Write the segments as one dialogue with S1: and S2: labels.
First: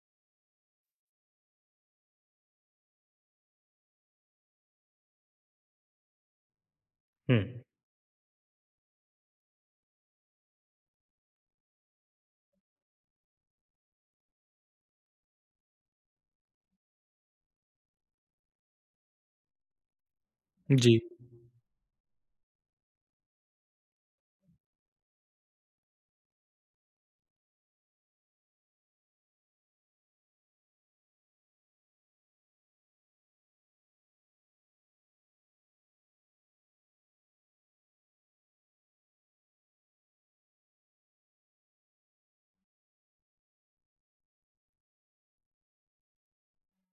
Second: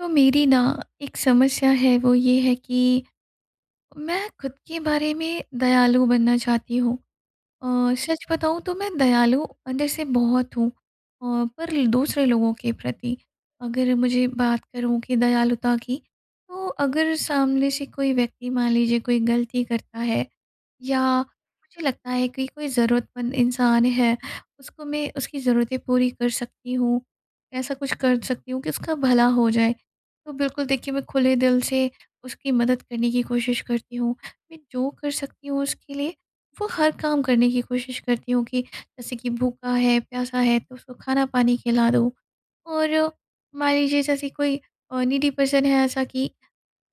S1: तो मेरी ना एक समस्या है, वो ये है कि, मैं ख़ुद के बारे में दयालु बनना चाहती हूँ
S2: हुँ।
S1: अ, सच बताऊँ तो मैं दयालु अंदर से बहुत हूँ, अ, पर दूसरे लोगों के प्रति, अगर मुझे बात करूँ कि दयालुता की, तो अगर सामने से कोई व्यक्ति मान लीजिए, कोई गलती करता है
S2: जी।
S1: या मुझे लगता है कि कोई ज़रूरतमंद इंसान है, उसको मैं, उसकी ज़रूरतें पूरी कर सकती हूँ, ऐसा कुछ कर सकती हूँ कि उसका भला हो जाए। तो बिल्कुल देखिए मैं खुले दिल से उसकी मदद करने की कोशिश करती हूँ, मैं जो कर सकती हूँ उसके लिए, वो हर काम करने की कोशिश करती हूँ कि जैसे कि भूखा है, प्यासा है, तो उसको खाना-पानी खिला दो और मान लीजिए जैसे कोई अ, नीडी पर्सन है ऐसा कि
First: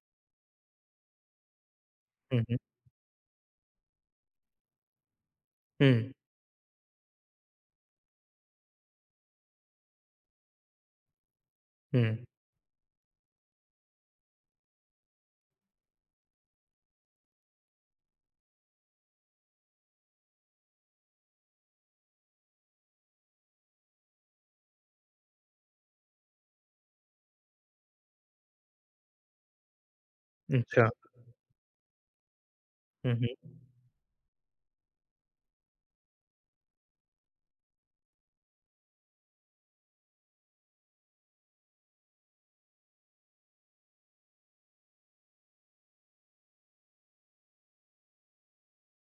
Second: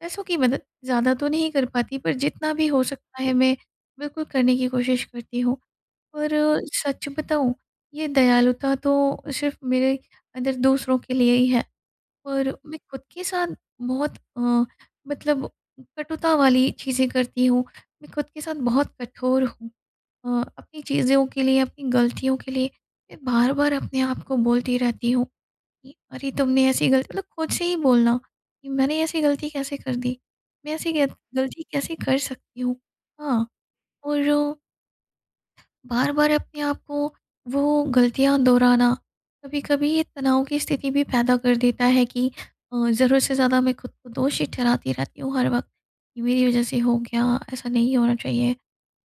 S1: पैसों की मदद, ज़्यादा तो नहीं कर पाती, पर
S2: हुँ,
S1: जितना
S2: हुँ।
S1: भी हो सकता है मैं बिल्कुल करने की कोशिश करती हूँ
S2: हुँ।
S1: और सच बताऊँ ये दयालुता तो सिर्फ़ मेरे अंदर दूसरों के लिए ही है
S2: हुँ।
S1: और मैं ख़ुद के साथ बहुत अ, मतलब कटुता वाली चीज़ें करती हूँ। मैं ख़ुद के साथ बहुत कठोर हूँ अ, अपनी चीज़ों के लिए अपनी गलतियों के लिए, मैं बार-बार अपने आप को बोलती रहती हूँ कि अरे तुमने ऐसी गल मतलब ख़ुद से ही बोलना, कि मैंने ऐसी गलती कैसे कर दी? मैं
S2: अच्छा।
S1: ऐसी गे गलती कैसे कर सकती हूँ?
S2: हुँ, हुँ।
S1: हाँ और बार-बार अपने आप को, वो गलतियाँ दोहराना, कभी-कभी ये तनाव की स्थिति भी पैदा कर देता है कि अ, ज़रूरत से ज़्यादा मैं ख़ुद को दोषी ठहराती रहती हूँ हर वक़्त, ये मेरी वजह से हो गया, ऐसा नहीं होना चाहिए,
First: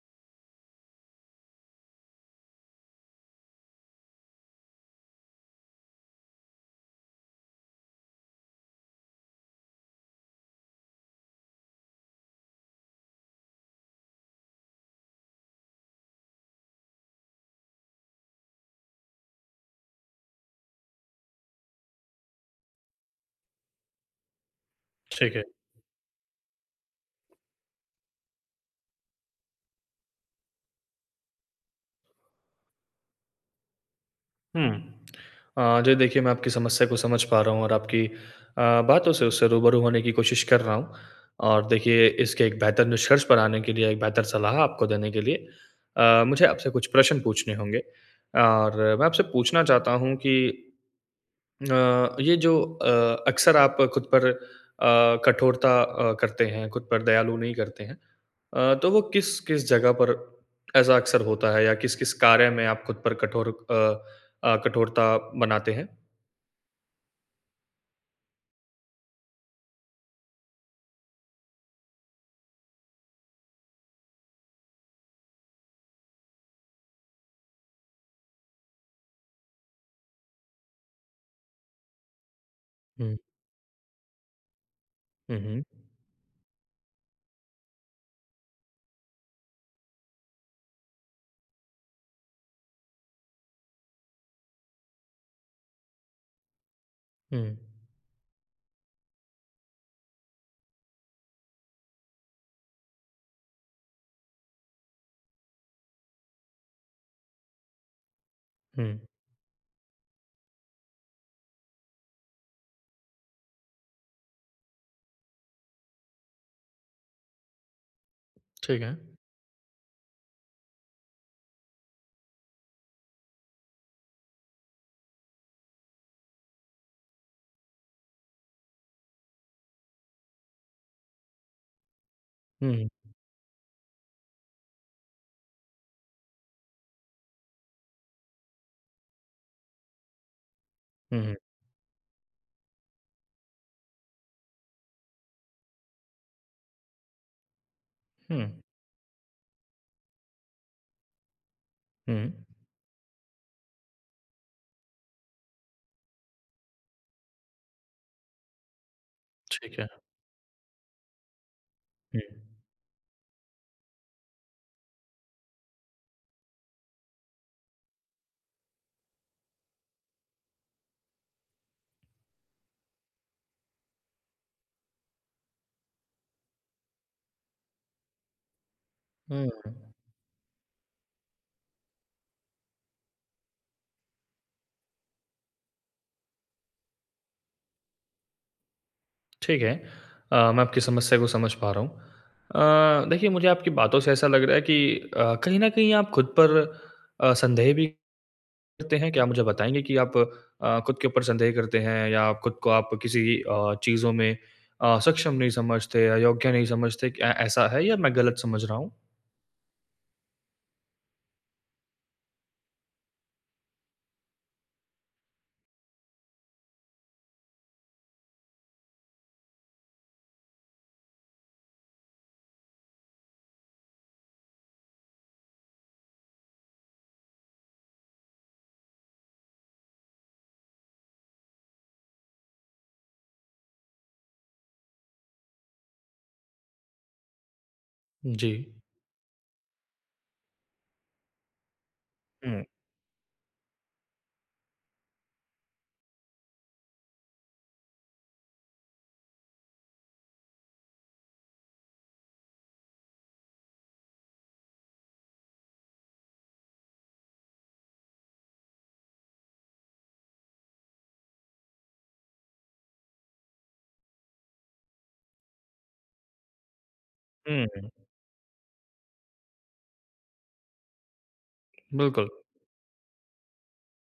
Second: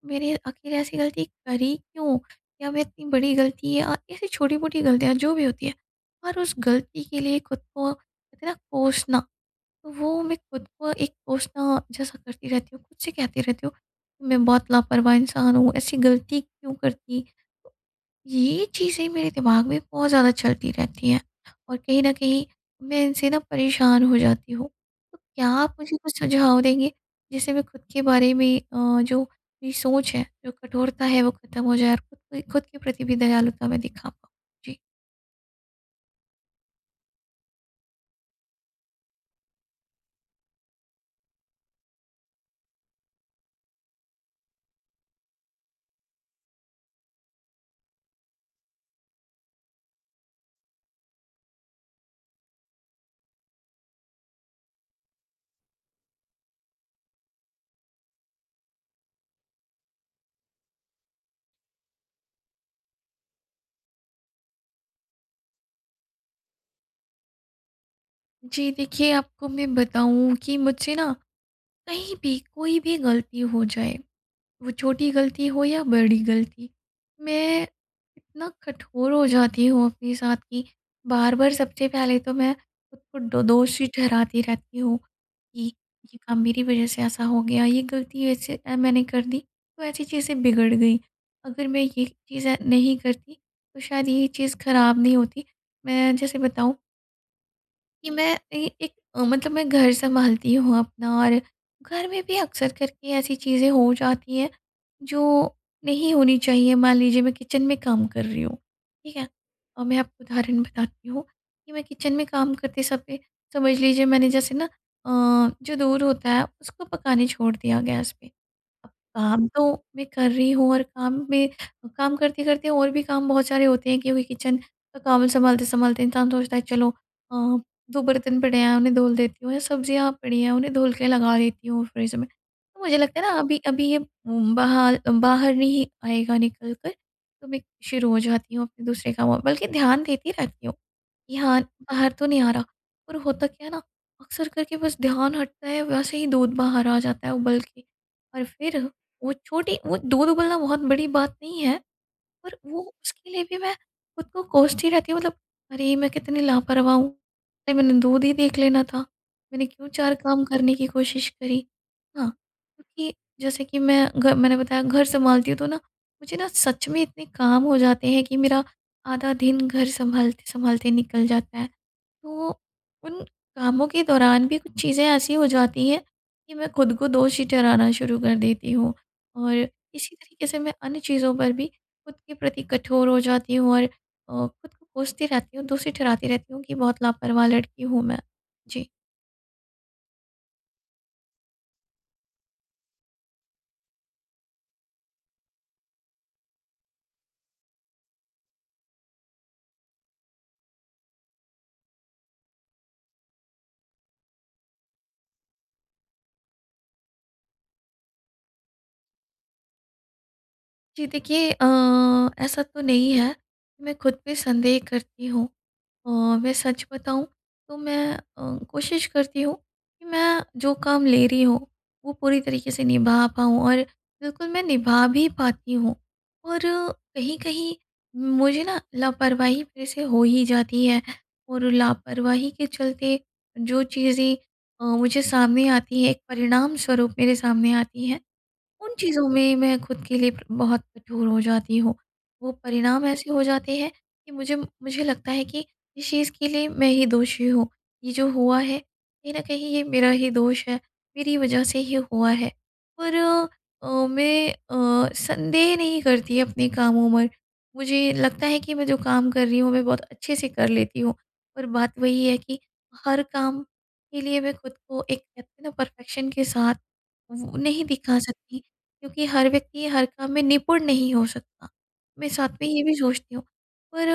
S1: मेरे आख़िर ऐसी गलती करी क्यों? या मैं इतनी बड़ी ग़लती या ऐसी छोटी-मोटी गलतियाँ जो भी होती हैं, और उस गलती के लिए ख़ुद को इतना कोसना, तो वो मैं ख़ुद को एक कोसना जैसा करती रहती हूँ, ख़ुद से कहती रहती हूँ। मैं बहुत लापरवाह इंसान हूँ, ऐसी गलती क्यों करती, ये चीज़ें मेरे दिमाग में बहुत ज़्यादा चलती रहती हैं और कहीं न कहीं मैं इनसे ना परेशान हो जाती हूँ। तो
S2: ठीक है।
S1: क्या आप मुझे कुछ सुझाव देंगे, जिससे मैं ख़ुद के बारे में अ, जो मेरी सोच है, जो कठोरता है, वो ख़त्म हो जाए और ख़ुद के ख़ुद के, प्रति भी दयालुता में दिखा
S2: हुँ,
S1: जी।
S2: अ, जी देखिए मैं आपकी समस्या को समझ पा रहा हूँ और आपकी अ, बातों से उससे रूबरू होने की कोशिश कर रहा हूँ। और देखिए इसके एक बेहतर निष्कर्ष पर आने के लिए, एक बेहतर सलाह आपको देने के लिए, अ, मुझे आपसे कुछ प्रश्न पूछने होंगे। और मैं आपसे पूछना चाहता हूँ कि, अ ये जो अ, अक्सर आप खुद पर अ, कठोरता अ, करते हैं, खुद पर दयालु नहीं करते हैं। अ, तो वो किस-किस जगह पर ऐसा अक्सर होता है या किस-किस कार्य में आप खुद पर कठोर अ अ, कठोरता बनाते हैं?
S1: जी देखिए, आपको मैं बताऊँ कि मुझसे ना कहीं भी कोई भी गलती हो जाए वो छोटी गलती हो या बड़ी गलती, मैं इतना कठोर हो जाती हूँ अपने साथ कि बार-बार सबसे पहले तो मैं ख़ुद
S2: हुँ।
S1: को ड दोषी ठहराती रहती हूँ
S2: हुँ, हुँ।
S1: कि ये काम मेरी वज़ह से ऐसा हो गया, ये गलती ऐसे अ, मैंने कर दी तो ऐसी चीज़ें बिगड़ गईं। अगर मैं ये चीज़ें नहीं करती तो शायद ये चीज़ ख़राब नहीं होती। मैं जैसे बताऊँ
S2: हुँ।
S1: कि मैं कहीं एक अ, मतलब मैं घर सँभालती हूँ अपना और घर में भी अक्सर करके ऐसी चीज़ें हो जाती हैं जो नहीं होनी चाहिए। मान लीजिए मैं किचन में काम कर रही हूँ,
S2: हुँ।
S1: ठीक है? और मैं आपको उदाहरण बताती हूँ, कि मैं किचन में काम करते समय समझ लीजिए मैंने जैसे ना अ, जो दूध होता है उसको पकाने छोड़ दिया गैस पे।
S2: ठीक
S1: अब
S2: है।
S1: काम तो मैं कर रही हूँ और काम में काम करते-करते और भी काम बहुत सारे होते हैं क्योंकि किचन का काम सँभालते-सँभालते इंसान सोचता है चलो अ, 2 बर्तन पड़े हैं उन्हें धुल देती हूँ या सब्जियाँ पड़ी हैं उन्हें धुल के लगा देती हूँ फ़्रिज में। तो
S2: हुँ।
S1: मुझे लगता है ना अभी अभी ये म बाहर अ, बाहर नहीं आएगा निकल कर तो मैं शुरू हो जाती हूँ अपने दूसरे कामों में। बल्कि ध्यान देती रहती हूँ
S2: हुँ,
S1: कि
S2: हुँ।
S1: हाँ, बाहर तो नहीं आ रहा, पर होता क्या है ना अक्सर करके बस ध्यान हटता है वैसे ही दूध बाहर आ जाता है उबल के। और
S2: हुँ।
S1: फिर वो छोटी वो दूध उबलना बहुत बड़ी बात नहीं है,
S2: हुँ।
S1: पर वो उसके लिए भी मैं ख़ुद को कोसती रहती हूँ मतलब अरे! मैं कितनी लापरवाह हूँ, मैंने दूध ही देख लेना था, मैंने
S2: ठीक है।
S1: क्यों 4 काम करने की कोशिश करी
S2: हुँ।
S1: है ना? क्योंकि जैसे कि मैं घ मैंने बताया घर सँभालती हूँ तो ना, मुझे ना सच में इतने काम हो जाते हैं कि मेरा आधा दिन घर सँभालते-सँभालते निकल जाता है। तो, उन कामों के दौरान भी कुछ चीज़ें ऐसी हो जाती हैं कि मैं ख़ुद को दोषी ठहराना शुरू कर देती हूँ।
S2: हुँ,
S1: और
S2: हुँ।
S1: इसी तरीक़े से मैं अन्य चीज़ों पर भी ख़ुद के प्रति कठोर हो जाती हूँ और अ, ख़ुद को कोसती रहती हूँ, दोषी ठहराती रहती हूँ कि बहुत लापरवाह लड़की हूँ मैं, जी।
S2: ठीक है। अ, मैं आपकी समस्या को समझ पा रहा हूँ। अ, देखिए, मुझे आपकी बातों से ऐसा लग रहा है कि अ, कहीं न कहीं आप खुद पर अ, संदेह भी करते हैं। क्या आप मुझे बताएँगे कि आप अ, खुद के ऊपर संदेह करते हैं या आप खुद को आप किसी अ, चीज़ों में अ, सक्षम नहीं समझते, अयोग्य नहीं समझते, ऐ ऐसा है या मैं गलत समझ रहा हूँ?
S1: जी, देखिए अ, ऐसा तो नहीं है। मैं ख़ुद पे संदेह करती हूँ। अ, मैं सच बताऊँ, तो मैं अ, कोशिश करती हूँ कि मैं जो काम ले रही हूँ, वो पूरी तरीके से निभा पाऊँ और बिल्कुल, मैं निभा भी पाती हूँ और कहीं-कहीं मुझे ना लापरवाही फ़िर से हो ही जाती है और लापरवाही के चलते, जो चीज़ें अ, मुझे सामने आती हैं, एक परिणाम स्वरूप मेरे सामने आती हैं,
S2: जी।
S1: उन चीज़ों में मैं ख़ुद के लिए बहुत कठोर हो जाती हूँ। वो
S2: हुँ।
S1: परिणाम ऐसे हो जाते हैं कि मुझे मुझे लगता है कि इस चीज़ के लिए मैं ही दोषी हूँ, ये जो हुआ है, कहीं न कहीं ये मेरा ही दोष है, मेरी वजह से ही हुआ है। पर अ, मैं अ, संदेह नहीं करती अपने कामों में। मुझे लगता है कि मैं जो काम कर रही हूँ, मैं बहुत अच्छे से कर लेती हूँ। पर बात वही है कि हर काम के लिए मैं ख़ुद को, एक कहते हैं ना, परफेक्शन के साथ वो नहीं
S2: हुँ।
S1: दिखा सकती क्योंकि हर व्यक्ति हर काम में निपुण नहीं हो सकता। मैं
S2: बिल्कुल।
S1: साथ में ये भी सोचती हूँ, पर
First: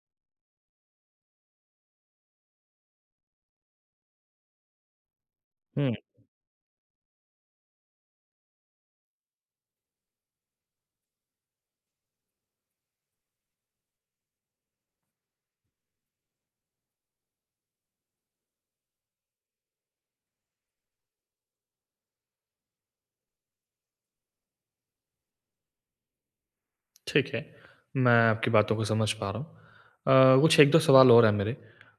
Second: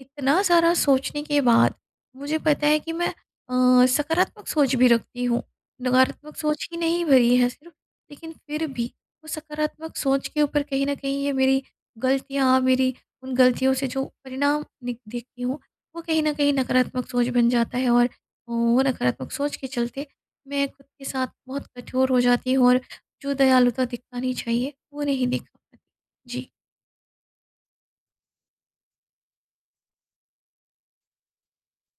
S1: इतना सारा सोचने के बाद मुझे पता है कि मैं अ, सकारात्मक सोच भी रखती हूँ,
S2: हुँ।
S1: नकारात्मक सोच ही नहीं भरी है सिर्फ़। लेकिन फ़िर भी, वो सकारात्मक सोच के ऊपर कहीं न कहीं ये मेरी गलतियाँ, मेरी उन गलतियों से जो परिणाम निक देखती हूँ, वो कहीं न कहीं नकारात्मक सोच बन जाता है और वो नकारात्मक सोच के चलते, मैं ख़ुद के साथ बहुत कठोर हो जाती हूँ और जो दयालुता दिखानी चाहिए, वो नहीं दि जी।
S2: ठीक है। मैं आपकी बातों को समझ पा रहा हूँ। अ, कुछ 1-2 सवाल और हैं मेरे। अ,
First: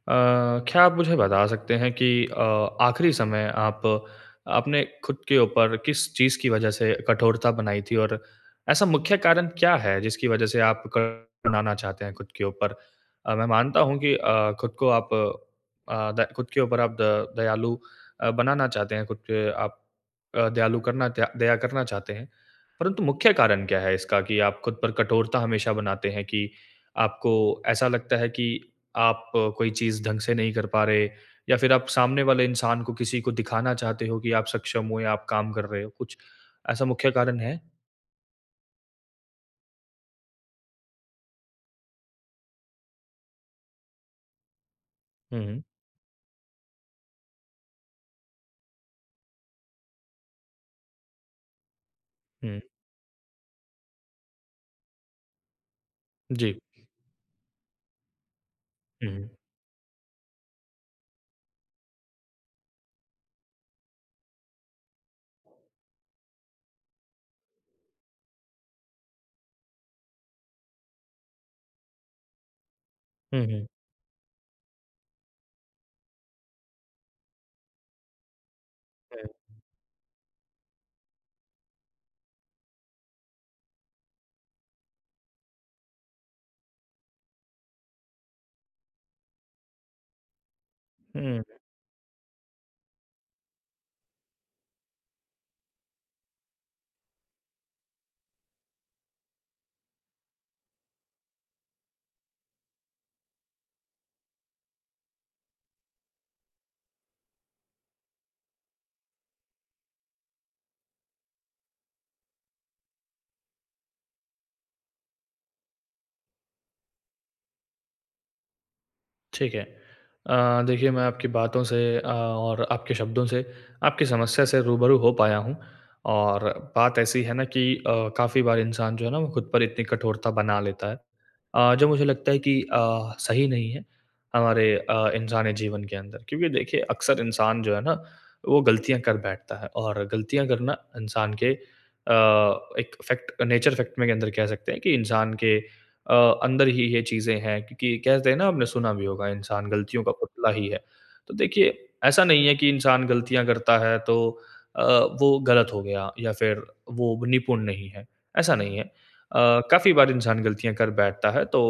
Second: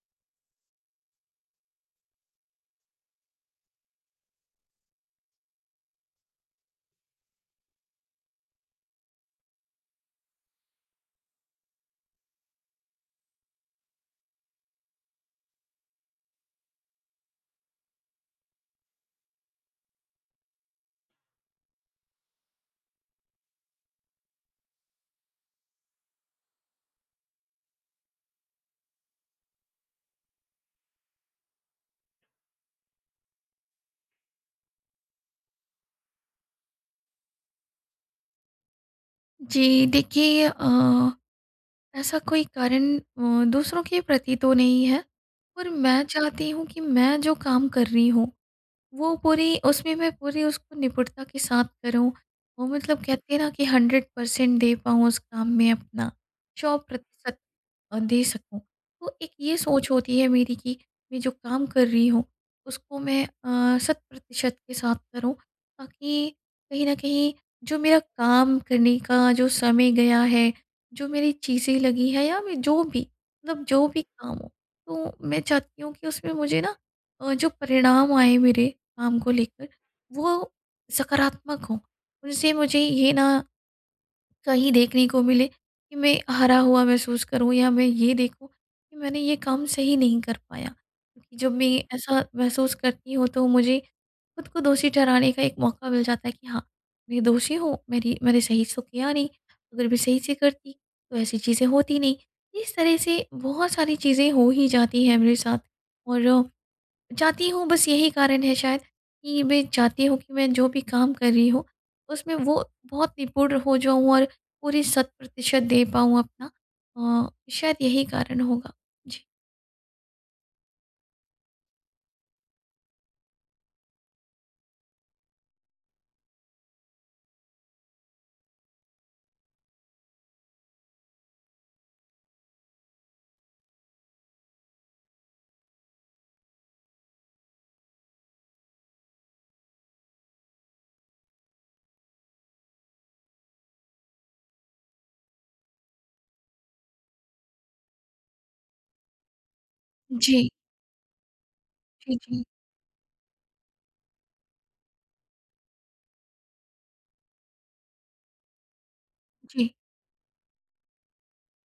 S2: क्या आप मुझे बता सकते हैं कि अ, आखिरी समय आप आपने खुद के ऊपर किस चीज़ की वज़ह से कठोरता बनाई थी? और ऐसा मुख्य कारण क्या है जिसकी वज़ह से आप [unintelligible] बनाना चाहते हैं खुद के ऊपर। अ, मैं मानता हूँ कि अ, खुद को आप अ, द खुद के ऊपर आप द दयालु अ, बनाना चाहते हैं, खुद पे आप अ, दयालु करना दया दया करना चाहते हैं। परंतु मुख्य कारण क्या है इसका? कि आप खुद पर कठोरता हमेशा बनाते हैं कि आपको ऐसा लगता है कि आप कोई चीज़ ढँग से नहीं कर पा रहे, या फिर आप सामने वाले इंसान को किसी को दिखाना चाहते हो कि आप सक्षम हो या आप काम कर रहे हो। कुछ ऐसा मुख्य कारण है?
S1: जी। देखिए अ, ऐसा कोई कारण अ, दूसरों के प्रति तो नहीं है।
S2: हुँ, हुँ।
S1: पर मैं चाहती हूँ कि मैं जो काम कर रही हूँ, वो पूरी उसमें मैं पूरी उसको निपुणता के साथ करूँ।
S2: हुँ।
S1: वो मतलब कहते हैं ना कि 100% दे पाऊँ उस काम में अपना
S2: जी।
S1: 100% अ, दे सकूँ। तो एक
S2: हुँ।
S1: ये सोच होती है मेरी कि मैं जो काम कर रही हूँ उसको मैं अ, शत प्रतिशत के साथ करूँ ताकि कहीं न कहीं जो मेरा काम करने का जो समय गया है। जो मेरी चीज़ें लगी हैं या मैं जो भी
S2: हुँ,
S1: मतलब
S2: हुँ।
S1: जो भी काम हो, तो मैं चाहती हूँ कि उसमें मुझे ना अ, जो परिणाम आए मेरे काम को
S2: हुँ।
S1: लेकर वो सकारात्मक हों, उनसे मुझे ये ना कहीं देखने को मिले कि मैं हारा हुआ महसूस करूँ या मैं ये देखूँ कि मैंने ये काम सही नहीं कर पाया।
S2: हुँ,
S1: क्योंकि
S2: हुँ।
S1: जब मैं ऐसा महसूस करती हूँ तो मुझे खुद को दोषी ठहराने का एक मौका मिल जाता है कि हाँ, मैं दोषी हूँ मेरी मैंने सही से तो किया नहीं अगर मैं सही से करती तो ऐसी चीज़ें होती नहीं। इस तरह से बहुत सारी चीज़ें हो ही जाती हैं मेरे साथ और, चाहती हूँ बस यही कारण है शायद कि मैं चाहती हूँ कि मैं जो भी काम कर रही हूँ उसमें वो बहुत निपुण हो जाऊँ और पूरी शत प्रतिशत दे पाऊँ अपना अ, शायद यही कारण होगा। जी।
S2: ठीक है। अ, देखिए मैं आपकी बातों से अ, और आपके शब्दों से, आपकी समस्या से रूबरू हो पाया हूँ। और बात ऐसी है ना कि अ, काफ़ी बार इंसान जो है ना वो खुद पर इतनी कठोरता बना लेता है। अ, जो मुझे लगता है कि अ, सही नहीं है हमारे अ, इंसानी जीवन के अंदर। क्योंकि देखिए अक्सर इंसान जो है ना वो गलतियाँ कर बैठता है और गलतियाँ करना इंसान के, अ, एक फैक्ट नेचर फैक्ट में के अंदर कह सकते हैं कि इंसान के अ, अंदर ही ये चीज़ें हैं। क्योंकि कहते हैं ना आपने सुना भी होगा इंसान गलतियों का
S1: जी।
S2: पुतला ही है। तो देखिए
S1: जी,
S2: ऐसा
S1: जी।
S2: नहीं है कि इंसान गलतियाँ करता है तो अ, वो गलत हो गया या फिर वो निपुण नहीं है, ऐसा नहीं है। अ,
S1: जी।
S2: काफ़ी बार इंसान गलतियाँ कर बैठता है तो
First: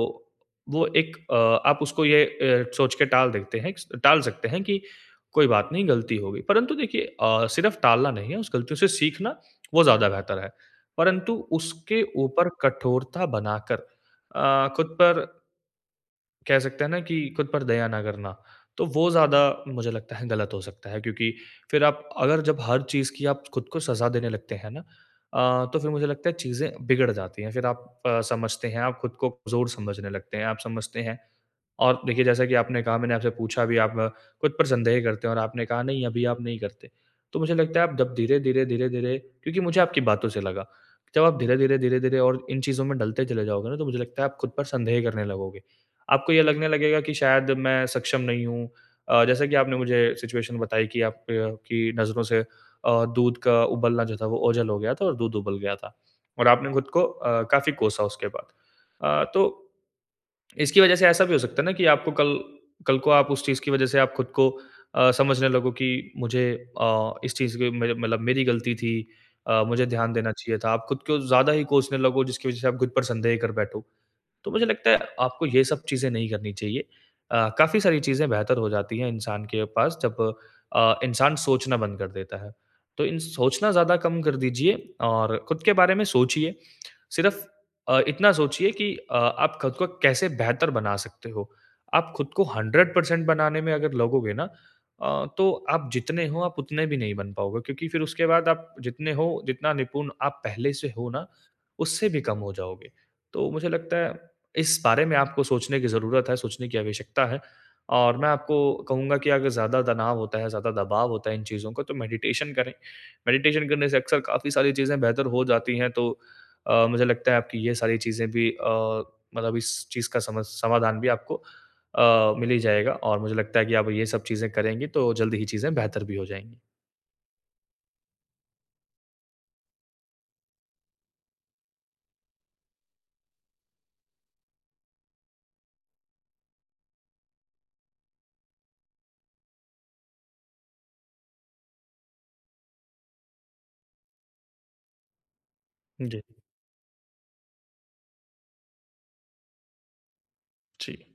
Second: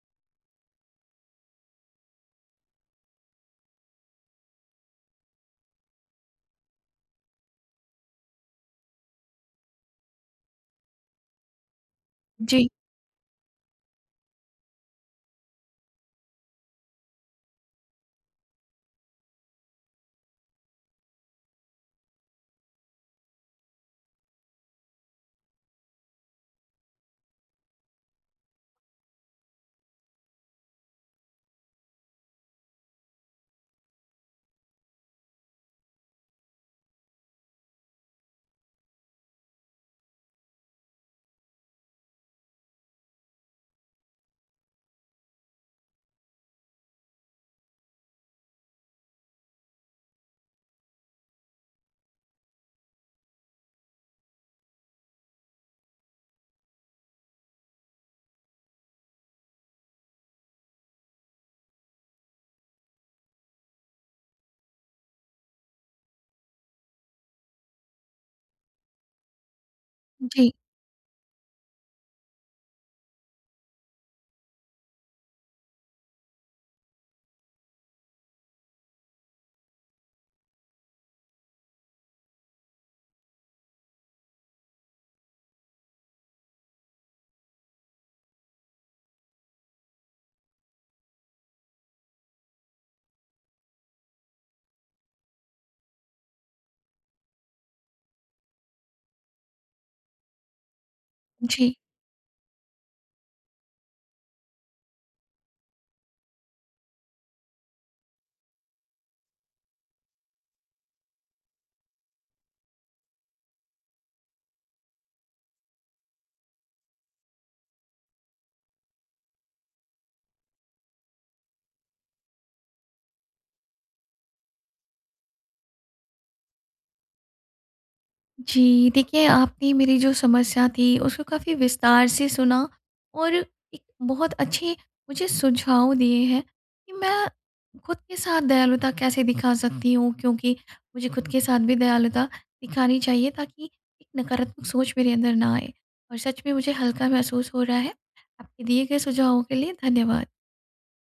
S2: वो एक अ, आप उसको ये अ, सोच के टाल देते हैं टाल सकते हैं कि कोई बात नहीं गलती हो गई। परन्तु देखिए अ, सिर्फ़ टालना नहीं है, उस गलतियों से सीखना वो ज़्यादा बेहतर है। परंतु उसके ऊपर
S1: जी।
S2: कठोरता बनाकर अ, खुद पर कह सकते हैं ना कि खुद पर दया ना करना। तो वो ज़्यादा मुझे लगता है गलत हो सकता है। क्योंकि फिर आप अगर जब हर चीज़ की आप खुद को सजा देने लगते हैं ना, अ, तो फिर मुझे लगता है चीज़ें बिगड़ जाती है। फिर आप अ, समझते हैं, आप खुद को कमज़ोर समझने लगते हैं, आप समझते हैं और देखिए जैसा कि आपने कहा मैंने आपसे पूछा भी आप खुद पर संदेह करते हो और आपने कहा नहीं अभी आप नहीं करते। तो मुझे लगता है आप जब धीरे-धीरे, धीरे-धीरे क्योंकि मुझे आपकी बातों से लगा, जब आप धीरे-धीरे, धीरे-धीरे और इन चीज़ों में ढलते चले जाओगे ना तो मुझे लगता है आप खुद पर संदेह करने लगोगे। आपको ये लगने लगेगा कि शायद मैं सक्षम नहीं हूँ। अ, जैसा कि आपने मुझे सिचुएशन बताई कि आपकी नज़रों से अ, दूध का उबलना जो था वोह ओझल हो गया था और दूध उबल गया था। और आपने खुद को अ, काफ़ी कोसा उसके बाद। अ, तो इसकी वजह से ऐसा भी हो सकता है ना कि आपको कल कल को आप उस चीज़ की वज़ह से आप खुद को अ, समझने लगो की मुझे अ, इस चीज़ की मुझे मतलब मेरी गलती थी, अ, मुझे ध्यान देना
S1: जी।
S2: चाहिए था। आप खुद को ज़्यादा ही कोसने लगो जिसकी वज़ह से आप खुद पर संदेह कर बैठो। तो मुझे लगता है आपको ये सब चीज़ें नहीं करनी चाहिए। अ, काफ़ी सारी चीज़ें बेहतर हो जाती है इंसान के पास जब अ, इंसान सोचना बंद कर देता है। तो इन सोचना ज़्यादा कम कर दीजिए और खुद के बारे में सोचिए। सिर्फ़ अ, इतना सोचिए कि अ, आप खुद को कैसे बेहतर बना सकते हो। आप खुद को 100% बनाने में अगर लगोगे ना अ, तो आप जितने हो आप उतने भी नहीं बन पाओगे। क्योंकि फिर उसके बाद आप जितने हो, जितना निपुण आप पहले से हो ना
S1: जी।
S2: उससे भी कम हो जाओगे। तो मुझे लगता है इस बारे में आपको सोचने की ज़रूरत है, सोचने की आवश्यकता है। और मैं आपको कहूँगा कि अगर ज़्यादा तनाव होता है, ज़्यादा दबाव होता है इन चीज़ों का तो मेडिटेशन करें। मेडिटेशन करने से अक्सर काफ़ी सारी चीज़ें बेहतर हो जाती हैं तो अ, मुझे लगता है आपकी ये सारी चीज़ें भी अ, मतलब इस चीज़ का समा समाधान भी आपको अ, मिल ही जाएगा और मुझे लगता है कि आप ये सब चीज़ें करेंगी तो जल्दी ही चीज़ें बेहतर भी हो जाएँगी।
S1: जी, देखिए आपने मेरी जो समस्या थी उसको काफ़ी विस्तार से सुना और एक बहुत अच्छे मुझे सुझाव दिए हैं कि मैं खुद के साथ दयालुता कैसे दिखा सकती हूँ। क्योंकि मुझे खुद के साथ भी दयालुता दिखानी चाहिए ताकि एक नकारात्मक सोच मेरे अंदर ना आए, और
S2: जी।
S1: सच में मुझे हल्का महसूस हो रहा है। आपके दिए गए सुझावों के लिए धन्यवाद।
S2: जी।